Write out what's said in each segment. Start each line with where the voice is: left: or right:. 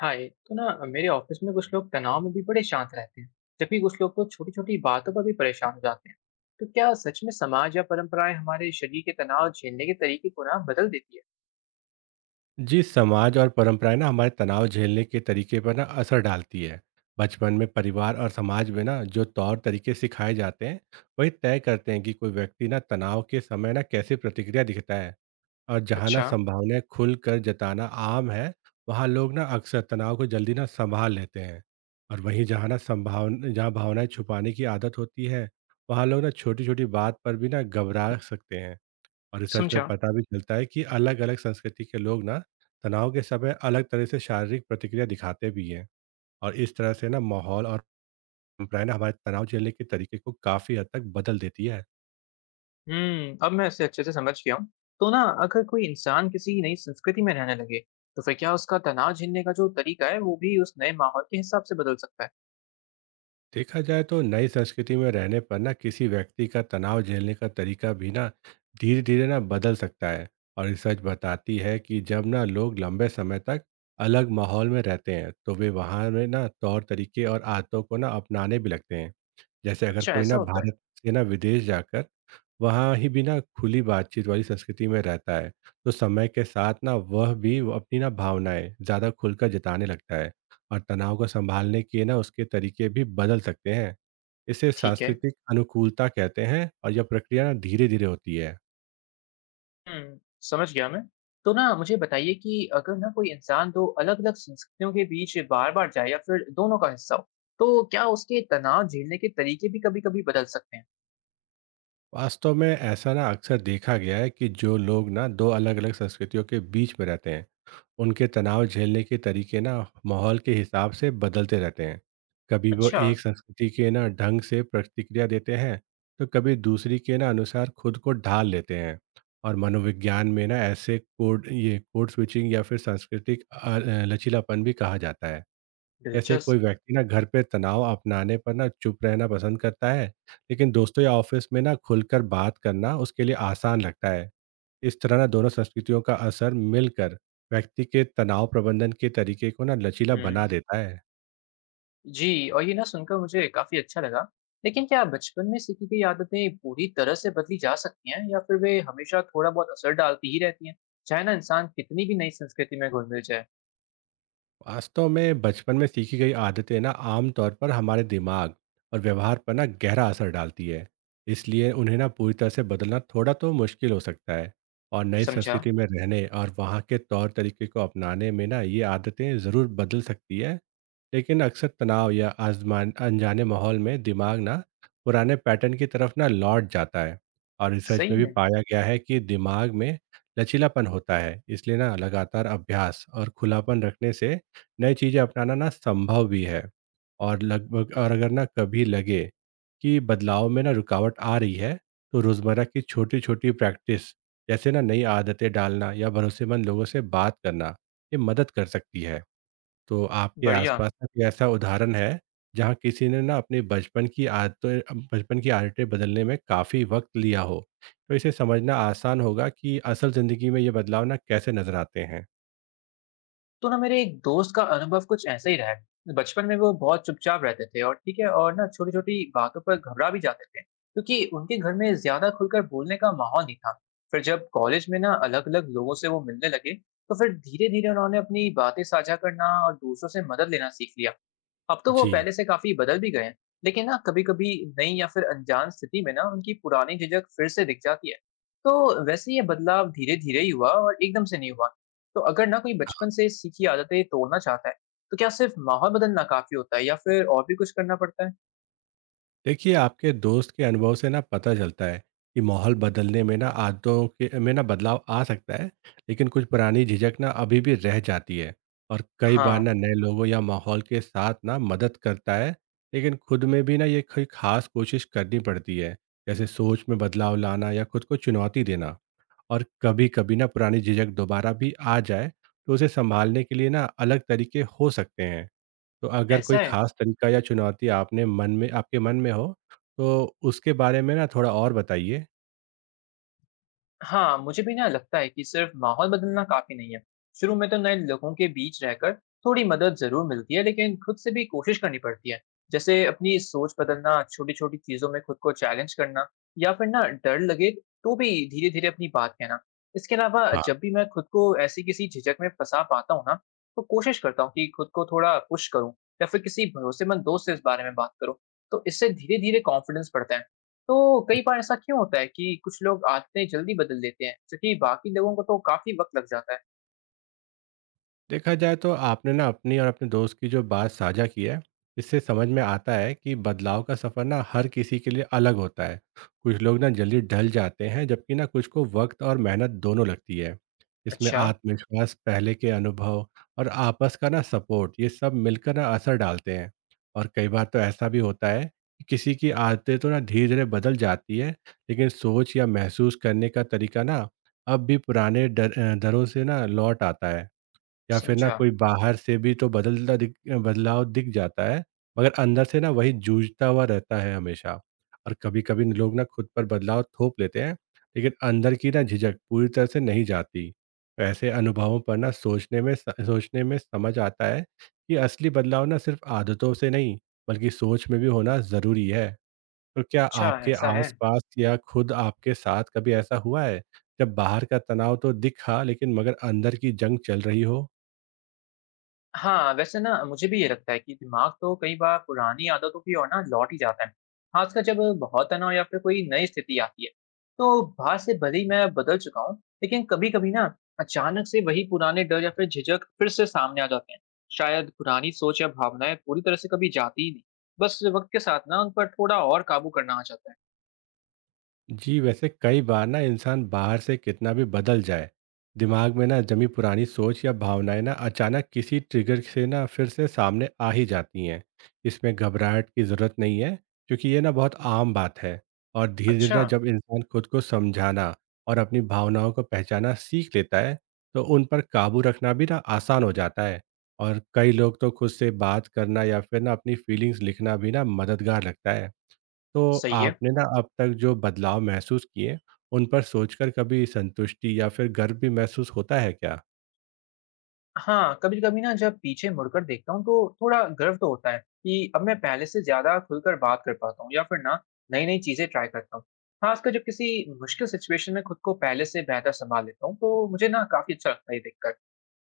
left: हाय। तो ना मेरे ऑफिस में कुछ लोग तनाव में भी बड़े शांत रहते हैं, जबकि कुछ लोग तो छोटी छोटी बातों पर भी परेशान हो जाते हैं। तो क्या सच में समाज या परंपराएं हमारे शरीर के तनाव झेलने के तरीके को ना बदल देती है?
right: जी समाज और परंपराएं ना हमारे तनाव झेलने के तरीके पर ना असर डालती है। बचपन में परिवार और समाज में ना जो तौर तरीके सिखाए जाते हैं, वही तय करते हैं कि कोई व्यक्ति ना तनाव के समय ना कैसे प्रतिक्रिया दिखता है। और जहाँ ना
left: अच्छा।
right: संभावनाएं खुल कर जताना आम है, वहाँ लोग ना अक्सर तनाव को जल्दी ना संभाल लेते हैं। और वहीं जहाँ ना संभावना जहाँ भावनाएं छुपाने की आदत होती है, वहाँ लोग ना छोटी छोटी बात पर भी ना घबरा सकते हैं। और रिसर्च में
left: समझा।
right: पता भी चलता है कि अलग-अलग संस्कृति के लोग ना तनाव के समय अलग तरह से शारीरिक प्रतिक्रिया दिखाते भी हैं। और इस तरह से ना माहौल और परंपराएं ना हमारे तनाव झेलने के तरीके को काफ़ी हद तक बदल देती है।
left: हम्म, अब मैं इसे अच्छे से समझ गया हूँ। तो ना अगर कोई इंसान किसी नई संस्कृति में रहने लगे, तो फिर क्या उसका तनाव झेलने का जो तरीका है वो भी उस नए माहौल के हिसाब से बदल सकता है?
right: देखा जाए तो नई संस्कृति में रहने पर ना किसी व्यक्ति का तनाव झेलने का तरीका भी ना धीरे धीरे ना बदल सकता है। और रिसर्च बताती है कि जब ना लोग लंबे समय तक अलग माहौल में रहते हैं, तो वे वहाँ में ना तौर तरीके और आदतों को ना अपनाने भी लगते हैं। जैसे अगर
left: अच्छा,
right: कोई
left: ऐसा
right: ना
left: होता है?
right: भारत से ना विदेश जाकर वहाँ ही भी ना खुली बातचीत वाली संस्कृति में रहता है, तो समय के साथ ना वह भी वो अपनी ना भावनाएं ज़्यादा खुलकर जताने लगता है। और तनाव को संभालने के ना उसके तरीके भी बदल सकते हैं। इसे
left: ठीक है।
right: सांस्कृतिक अनुकूलता कहते हैं, और यह प्रक्रिया ना धीरे धीरे होती है।
left: हुँ, समझ गया मैं। तो ना मुझे बताइए कि अगर ना कोई इंसान 2 अलग-अलग संस्कृतियों के बीच बार-बार जाए या फिर दोनों का हिस्सा हो, तो क्या उसके तनाव झेलने के तरीके भी कभी-कभी बदल सकते हैं?
right: वास्तव में ऐसा ना अक्सर देखा गया है कि जो लोग ना दो अलग अलग संस्कृतियों के बीच में रहते हैं, उनके तनाव झेलने के तरीके ना माहौल के हिसाब से बदलते रहते हैं। कभी वो
left: अच्छा,
right: एक संस्कृति के ना ढंग से प्रतिक्रिया देते हैं, तो कभी दूसरी के ना अनुसार खुद को ढाल लेते हैं। और मनोविज्ञान में ना ऐसे कोड ये कोड स्विचिंग या फिर सांस्कृतिक लचीलापन भी कहा जाता है। जैसे
left: दिलचस्प।
right: कोई व्यक्ति ना घर पे तनाव अपनाने पर ना चुप रहना पसंद करता है, लेकिन दोस्तों या ऑफिस में ना खुलकर बात करना उसके लिए आसान लगता है। इस तरह ना दोनों संस्कृतियों का असर मिलकर व्यक्ति के तनाव प्रबंधन के तरीके को ना लचीला
left: हुँ,
right: बना देता है।
left: जी और ये ना सुनकर मुझे काफ़ी अच्छा लगा। लेकिन क्या बचपन में सीखी गई आदतें पूरी तरह से बदली जा सकती हैं या फिर वे हमेशा थोड़ा-बहुत असर डालती ही रहती हैं, चाहे ना इंसान कितनी भी नई संस्कृति में घुल-मिल जाए?
right: वास्तव में बचपन में सीखी गई आदतें ना आमतौर पर हमारे दिमाग और व्यवहार पर ना गहरा असर डालती है। इसलिए उन्हें ना पूरी तरह से बदलना थोड़ा तो मुश्किल हो सकता है। और नई
left: समझा।
right: संस्कृति में रहने और वहाँ के तौर तरीके को अपनाने में ना ये आदतें ज़रूर बदल सकती है। लेकिन अक्सर तनाव या आजमान अनजाने माहौल में दिमाग ना पुराने पैटर्न की तरफ ना लौट जाता है। और रिसर्च
left: सही
right: में भी
left: में?
right: पाया गया है कि दिमाग में लचीलापन होता है, इसलिए ना लगातार अभ्यास और खुलापन रखने से नई चीज़ें अपनाना ना संभव भी है। और लगभग और अगर ना कभी लगे कि बदलाव में ना रुकावट आ रही है, तो रोज़मर्रा की छोटी छोटी प्रैक्टिस जैसे ना नई आदतें डालना या भरोसेमंद लोगों से बात करना ये मदद कर सकती है। तो आपके
left: बढ़िया।
right: आसपास का कोई ऐसा उदाहरण है जहाँ किसी ने ना अपने बचपन की आदतें बदलने में काफ़ी वक्त लिया हो, तो इसे समझना आसान होगा कि असल ज़िंदगी में ये बदलाव ना कैसे नज़र आते हैं।
left: तो ना मेरे एक दोस्त का अनुभव कुछ ऐसा ही रहा है। बचपन में वो बहुत चुपचाप रहते थे, और ठीक है, और ना छोटी छोटी बातों पर घबरा भी जाते थे क्योंकि उनके घर में ज्यादा खुलकर बोलने का माहौल नहीं था। फिर जब कॉलेज में ना अलग अलग लोगों से वो मिलने लगे, तो फिर धीरे धीरे उन्होंने अपनी बातें साझा करना और दूसरों से मदद लेना सीख लिया। अब तो वो
right: जी,
left: पहले से काफी बदल भी गए हैं। लेकिन ना कभी कभी नई या फिर अनजान स्थिति में ना उनकी पुरानी झिझक फिर से दिख जाती है। तो वैसे ये बदलाव धीरे धीरे ही हुआ और एकदम से नहीं हुआ। तो अगर ना कोई बचपन से सीखी आदतें तोड़ना चाहता है, तो क्या सिर्फ माहौल बदलना काफी होता है या फिर और भी कुछ करना पड़ता है?
right: देखिए आपके दोस्त के अनुभव से ना पता चलता है कि माहौल बदलने में ना आदतों के में ना बदलाव आ सकता है, लेकिन कुछ पुरानी झिझक ना अभी भी रह जाती है। और कई बार
left: हाँ।
right: ना नए लोगों या माहौल के साथ ना मदद करता है, लेकिन खुद में भी ना ये कोई खास कोशिश करनी पड़ती है। जैसे सोच में बदलाव लाना या खुद को चुनौती देना। और कभी कभी ना पुरानी झिझक दोबारा भी आ जाए, तो उसे संभालने के लिए ना अलग तरीके हो सकते हैं। तो अगर
left: ऐसा
right: कोई
left: है।
right: खास तरीका या चुनौती आपने मन में आपके मन में हो, तो उसके बारे में ना थोड़ा और बताइए?
left: हाँ, मुझे भी ना लगता है कि सिर्फ माहौल बदलना काफी नहीं है। शुरू में तो नए लोगों के बीच रहकर थोड़ी मदद जरूर मिलती है, लेकिन खुद से भी कोशिश करनी पड़ती है। जैसे अपनी सोच बदलना, छोटी-छोटी चीजों में खुद को चैलेंज करना, या फिर ना डर लगे तो भी धीरे-धीरे अपनी बात कहना। इसके अलावा जब भी मैं खुद को ऐसी किसी झिझक में फंसा पाता हूँ ना, तो कोशिश करता हूँ कि खुद को थोड़ा पुश करूँ, या फिर किसी भरोसेमंद दोस्त से इस बारे में बात करूँ। तो इससे धीरे-धीरे कॉन्फिडेंस बढ़ता है। तो कई बार ऐसा क्यों होता है कि कुछ लोग आदतें जल्दी बदल देते हैं, जबकि बाकी लोगों को तो काफ़ी वक़्त लग जाता है?
right: देखा जाए तो आपने ना अपनी और अपने दोस्त की जो बात साझा की है, इससे समझ में आता है कि बदलाव का सफ़र ना हर किसी के लिए अलग होता है। कुछ लोग ना जल्दी ढल जाते हैं, जबकि ना कुछ को वक्त और मेहनत दोनों लगती है। इसमें
left: अच्छा,
right: आत्मविश्वास, पहले के अनुभव और आपस का ना सपोर्ट ये सब मिलकर ना असर डालते हैं। और कई बार तो ऐसा भी होता है कि किसी की आदतें तो ना धीरे धीरे बदल जाती है, लेकिन सोच या महसूस करने का तरीका ना अब भी पुराने डर दरों से ना लौट आता है। या फिर ना
left: समझा।
right: कोई बाहर से भी तो बदलता दिख बदलाव दिख जाता है, मगर अंदर से ना वही जूझता हुआ रहता है हमेशा। और कभी-कभी न लोग ना खुद पर बदलाव थोप लेते हैं, लेकिन अंदर की ना झिझक पूरी तरह से नहीं जाती। तो ऐसे अनुभवों पर ना सोचने में समझ आता है कि असली बदलाव ना सिर्फ आदतों से नहीं, बल्कि सोच में भी होना ज़रूरी है। तो क्या
left: अच्छा,
right: आपके
left: ऐसा है।
right: आस-पास या खुद आपके साथ कभी ऐसा हुआ है, जब बाहर का तनाव तो दिखा लेकिन मगर अंदर की जंग चल रही हो?
left: हाँ, वैसे ना मुझे भी ये लगता है कि दिमाग तो कई बार पुरानी आदतों की ओर ना लौट ही जाता है, खासकर जब बहुत तनाव या फिर कोई नई स्थिति आती है। तो बाहर से भले ही मैं बदल चुका हूँ, लेकिन कभी-कभी ना अचानक से वही पुराने डर या फिर झिझक फिर से सामने आ जाते हैं। शायद पुरानी सोच या भावनाएं पूरी तरह से कभी जाती ही नहीं, बस वक्त के साथ ना उन पर थोड़ा और काबू करना आ जाता है।
right: जी, वैसे कई बार ना इंसान बाहर से कितना भी बदल जाए, दिमाग में ना जमी पुरानी सोच या भावनाएं ना अचानक किसी ट्रिगर से ना फिर से सामने आ ही जाती हैं। इसमें घबराहट की ज़रूरत नहीं है, क्योंकि ये ना बहुत आम बात है। और धीरे धीरे
left: अच्छा,
right: ना जब इंसान खुद को समझाना और अपनी भावनाओं को पहचाना सीख लेता है, तो उन पर काबू रखना भी ना आसान हो जाता है। और कई लोग तो खुद से बात करना या फिर ना अपनी फीलिंग्स लिखना भी ना मददगार लगता है। तो
left: सही है।
right: आपने ना अब तक जो बदलाव महसूस किए, उन पर सोचकर कभी संतुष्टि या फिर गर्व भी महसूस होता है क्या?
left: हाँ, कभी-कभी ना जब पीछे मुड़कर देखता हूँ तो थोड़ा गर्व तो होता है कि अब मैं पहले से ज़्यादा खुलकर बात कर पाता हूँ, या फिर ना नई-नई चीज़ें ट्राई करता हूँ। खासकर जब किसी मुश्किल सिचुएशन में खुद को पहले से बेहतर संभाल लेता हूँ तो मुझे ना काफ़ी अच्छा लगता है ये देखकर।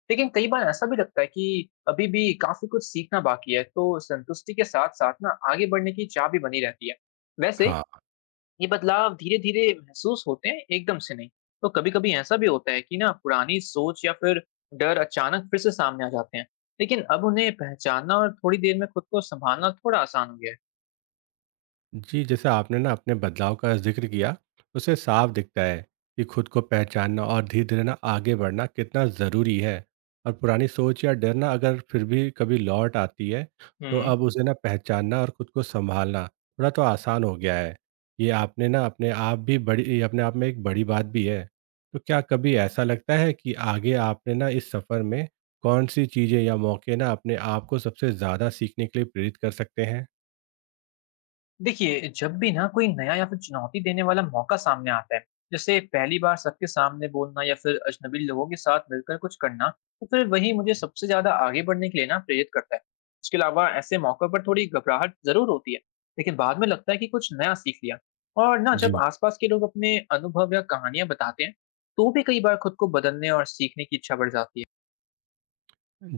left: लेकिन कई बार ऐसा भी लगता है कि अभी भी काफ़ी कुछ सीखना बाकी है, तो संतुष्टि के साथ-साथ ना आगे बढ़ने की चाह भी बनी रहती है। वैसे
right: हाँ
left: ये बदलाव धीरे धीरे महसूस होते हैं, एकदम से नहीं। तो कभी कभी ऐसा भी होता है कि ना पुरानी सोच या फिर डर अचानक फिर से सामने आ जाते हैं, लेकिन अब उन्हें पहचानना और थोड़ी देर में खुद को संभालना थोड़ा आसान हो गया है।
right: जी, जैसे आपने ना अपने बदलाव का ज़िक्र किया, उससे साफ दिखता है कि खुद को पहचानना और धीरे-धीरे ना आगे बढ़ना कितना ज़रूरी है। और पुरानी सोच या डर ना अगर फिर भी कभी लौट आती है, तो
left: हम्म।
right: अब उसे ना पहचानना और खुद को सँभालना थोड़ा तो आसान हो गया है। ये आपने ना अपने आप में एक बड़ी बात भी है। तो क्या कभी ऐसा लगता है कि आगे आपने ना इस सफ़र में कौन-सी चीज़ें या मौके ना अपने आप को सबसे ज़्यादा सीखने के लिए प्रेरित कर सकते हैं?
left: देखिए, जब भी ना कोई नया या फिर चुनौती देने वाला मौका सामने आता है, जैसे पहली बार सबके सामने बोलना या फिर अजनबी लोगों के साथ मिलकर कुछ करना, तो फिर वही मुझे सबसे ज्यादा आगे बढ़ने के लिए ना प्रेरित करता है। इसके अलावा ऐसे मौकों पर थोड़ी घबराहट जरूर होती है, लेकिन बाद में लगता है कि कुछ नया सीख लिया। और ना जब
right: जी।
left: आसपास के लोग अपने अनुभव या कहानियां बताते हैं तो भी कई बार खुद को बदलने और सीखने की इच्छा बढ़ जाती है।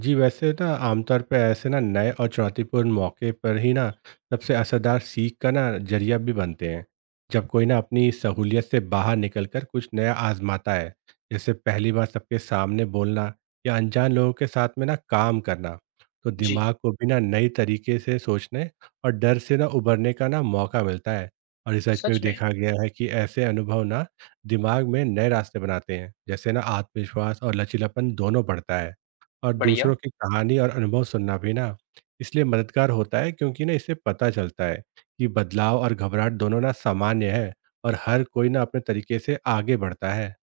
right: जी, वैसे ना आमतौर पे ऐसे ना नए और चुनौतीपूर्ण मौके पर ही ना सबसे असरदार सीख का ना जरिया भी बनते हैं। जब कोई ना अपनी सहूलियत से बाहर निकलकर कुछ नया आजमाता है, जैसे पहली बार सबके सामने बोलना या अनजान लोगों के साथ में ना काम करना, तो
left: जी।
right: दिमाग को भी ना नई तरीके से सोचने और डर से ना उभरने का ना मौका मिलता है। और रिसर्च में
left: सच
right: भी
left: में?
right: देखा गया है कि ऐसे अनुभव ना दिमाग में नए रास्ते बनाते हैं, जैसे ना आत्मविश्वास और लचीलापन दोनों बढ़ता है। और
left: बढ़िया।
right: दूसरों की कहानी और अनुभव सुनना भी ना इसलिए मददगार होता है, क्योंकि ना इससे पता चलता है कि बदलाव और घबराहट दोनों ना सामान्य है, और हर कोई ना अपने तरीके से आगे बढ़ता है।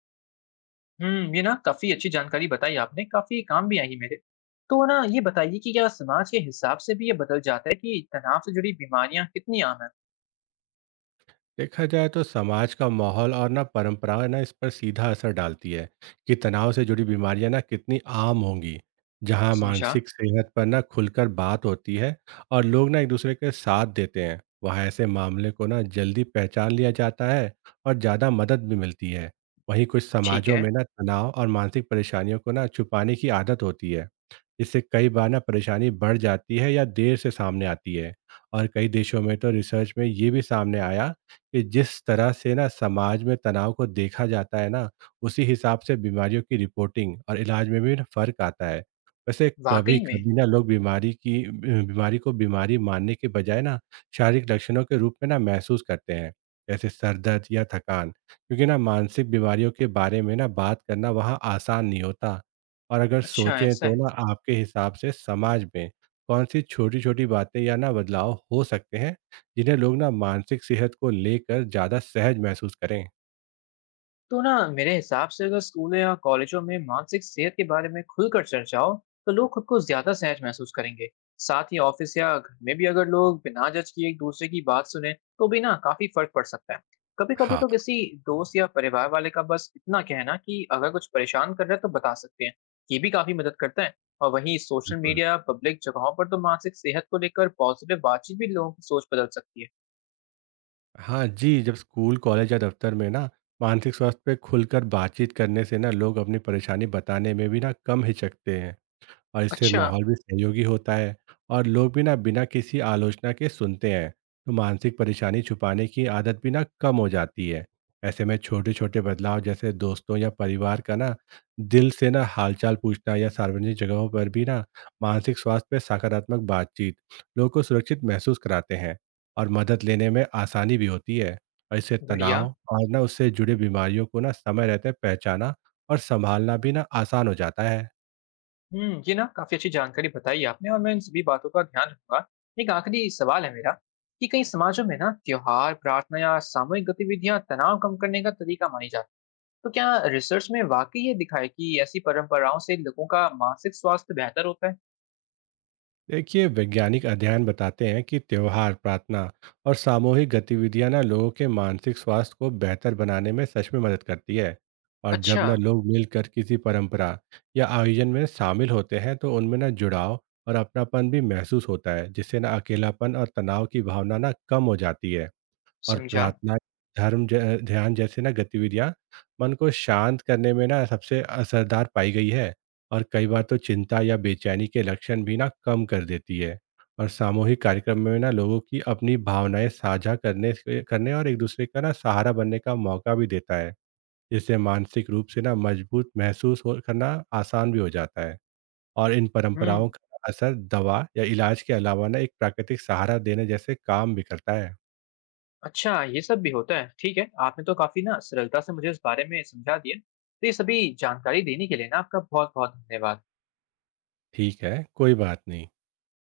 left: हुँ, ये ना काफ़ी अच्छी जानकारी बताई आपने, काफ़ी काम भी आई मेरे। तो ना ये बताइए कि क्या समाज के हिसाब से भी ये बदल जाता है कि तनाव से जुड़ी बीमारियाँ कितनी आम हैं?
right: देखा जाए तो समाज का माहौल और ना परंपराएं ना इस पर सीधा असर डालती है कि तनाव से जुड़ी बीमारियां ना कितनी आम होंगी। जहां
left: समझा।
right: मानसिक सेहत पर ना खुलकर बात होती है और लोग ना एक दूसरे के साथ देते हैं, वहां ऐसे मामले को ना जल्दी पहचान लिया जाता है, और ज़्यादा मदद भी मिलती है। वहीं कुछ
left: ठीक
right: समाजों
left: है।
right: में ना तनाव और मानसिक परेशानियों को ना छुपाने की आदत होती है, इससे कई बार ना परेशानी बढ़ जाती है या देर से सामने आती है। और कई देशों में तो रिसर्च में ये भी सामने आया कि जिस तरह से ना समाज में तनाव को देखा जाता है ना, उसी हिसाब से बीमारियों की रिपोर्टिंग और इलाज में भी ना फर्क आता है। वैसे कभी
left: वाक़ई में?
right: कभी ना लोग बीमारी की बीमारी को बीमारी मानने के बजाय ना शारीरिक लक्षणों के रूप में ना महसूस करते हैं, जैसे सर दर्द या थकान, क्योंकि ना मानसिक बीमारियों के बारे में ना बात करना वहाँ आसान नहीं होता। और अगर
left: अच्छा,
right: सोचें
left: ऐसा
right: तो
left: है।
right: ना आपके हिसाब से समाज में कौन सी छोटी छोटी बातें या ना बदलाव हो सकते हैं जिन्हें लोग ना मानसिक सेहत को लेकर ज़्यादा सहज महसूस करें।
left: तो ना मेरे हिसाब से अगर स्कूलों या कॉलेजों में मानसिक सेहत के बारे में खुलकर चर्चा हो, तो लोग खुद को ज्यादा सहज महसूस करेंगे। साथ ही ऑफिस या घर में भी अगर लोग बिना जज किए एक दूसरे की बात सुने तो भी ना काफी फर्क पड़ सकता है। कभी कभी
right: हाँ।
left: तो किसी दोस्त या परिवार वाले का बस इतना कहना कि अगर कुछ परेशान कर रहा है तो बता सकते हैं, ये भी काफी मदद करता है। और वहीं सोशल
right: बिल्कुल।
left: मीडिया या पब्लिक जगहों पर तो मानसिक सेहत को लेकर पॉजिटिव बातचीत भी लोगों की सोच बदल सकती है।
right: हाँ जी, जब स्कूल, कॉलेज या दफ्तर में ना मानसिक स्वास्थ्य पे खुलकर बातचीत करने से ना लोग अपनी परेशानी बताने में भी ना कम हिचकते हैं। और इससे
left: अच्छा।
right: माहौल भी सहयोगी होता है, और लोग भी ना बिना किसी आलोचना के सुनते हैं, तो मानसिक परेशानी छुपाने की आदत भी ना कम हो जाती है। ऐसे में छोटे छोटे बदलाव, जैसे दोस्तों या परिवार का ना दिल से ना हालचाल पूछना या सार्वजनिक जगहों पर भी ना मानसिक स्वास्थ्य पर सकारात्मक बातचीत, लोगों को सुरक्षित महसूस कराते हैं, और मदद लेने में आसानी भी होती है। और इससे
left: बढ़िया।
right: तनाव और ना उससे जुड़े बीमारियों को ना समय रहते पहचाना और संभालना भी ना आसान हो जाता है।
left: हुँ, ये ना काफ़ी अच्छी जानकारी बताई आपने, और मैं इन सभी बातों का ध्यान रखूँगा। एक आखिरी सवाल है मेरा, कि कई समाजों में ना त्योहार, प्रार्थना या सामूहिक गतिविधियाँ तनाव कम करने का तरीका मानी जाती हैं। तो क्या रिसर्च में वाक़ई ये दिखा है कि ऐसी परंपराओं से लोगों का मानसिक स्वास्थ्य बेहतर होता है?
right: देखिए वैज्ञानिक अध्ययन बताते हैं कि त्योहार, प्रार्थना और सामूहिक गतिविधियां ना लोगों के मानसिक स्वास्थ्य को बेहतर बनाने में सच में मदद करती है। और जब
left: अच्छा,
right: ना लोग मिलकर किसी परंपरा या आयोजन में शामिल होते हैं, तो उनमें ना जुड़ाव और अपनापन भी महसूस होता है, जिससे ना अकेलापन और तनाव की भावना ना कम हो जाती है। और
left: समझा।
right: प्रार्थना, धर्म ज ध्यान जैसे ना गतिविधियाँ मन को शांत करने में ना सबसे असरदार पाई गई है, और कई बार तो चिंता या बेचैनी के लक्षण भी ना कम कर देती है। और सामूहिक कार्यक्रम में ना लोगों की अपनी भावनाएँ साझा करने और एक-दूसरे का ना सहारा बनने का मौका भी देता है, जिससे मानसिक रूप से ना मजबूत महसूस हो करना आसान भी हो जाता है। और इन
left: हुँ,
right: परंपराओं का असर दवा या इलाज के अलावा ना एक प्राकृतिक सहारा देने जैसे काम भी करता है।
left: अच्छा ये सब भी होता है। ठीक है, आपने तो काफ़ी ना सरलता से मुझे इस बारे में समझा दिया। तो ये सभी जानकारी देने के लिए ना आपका बहुत-बहुत धन्यवाद।
right: ठीक है, कोई बात नहीं।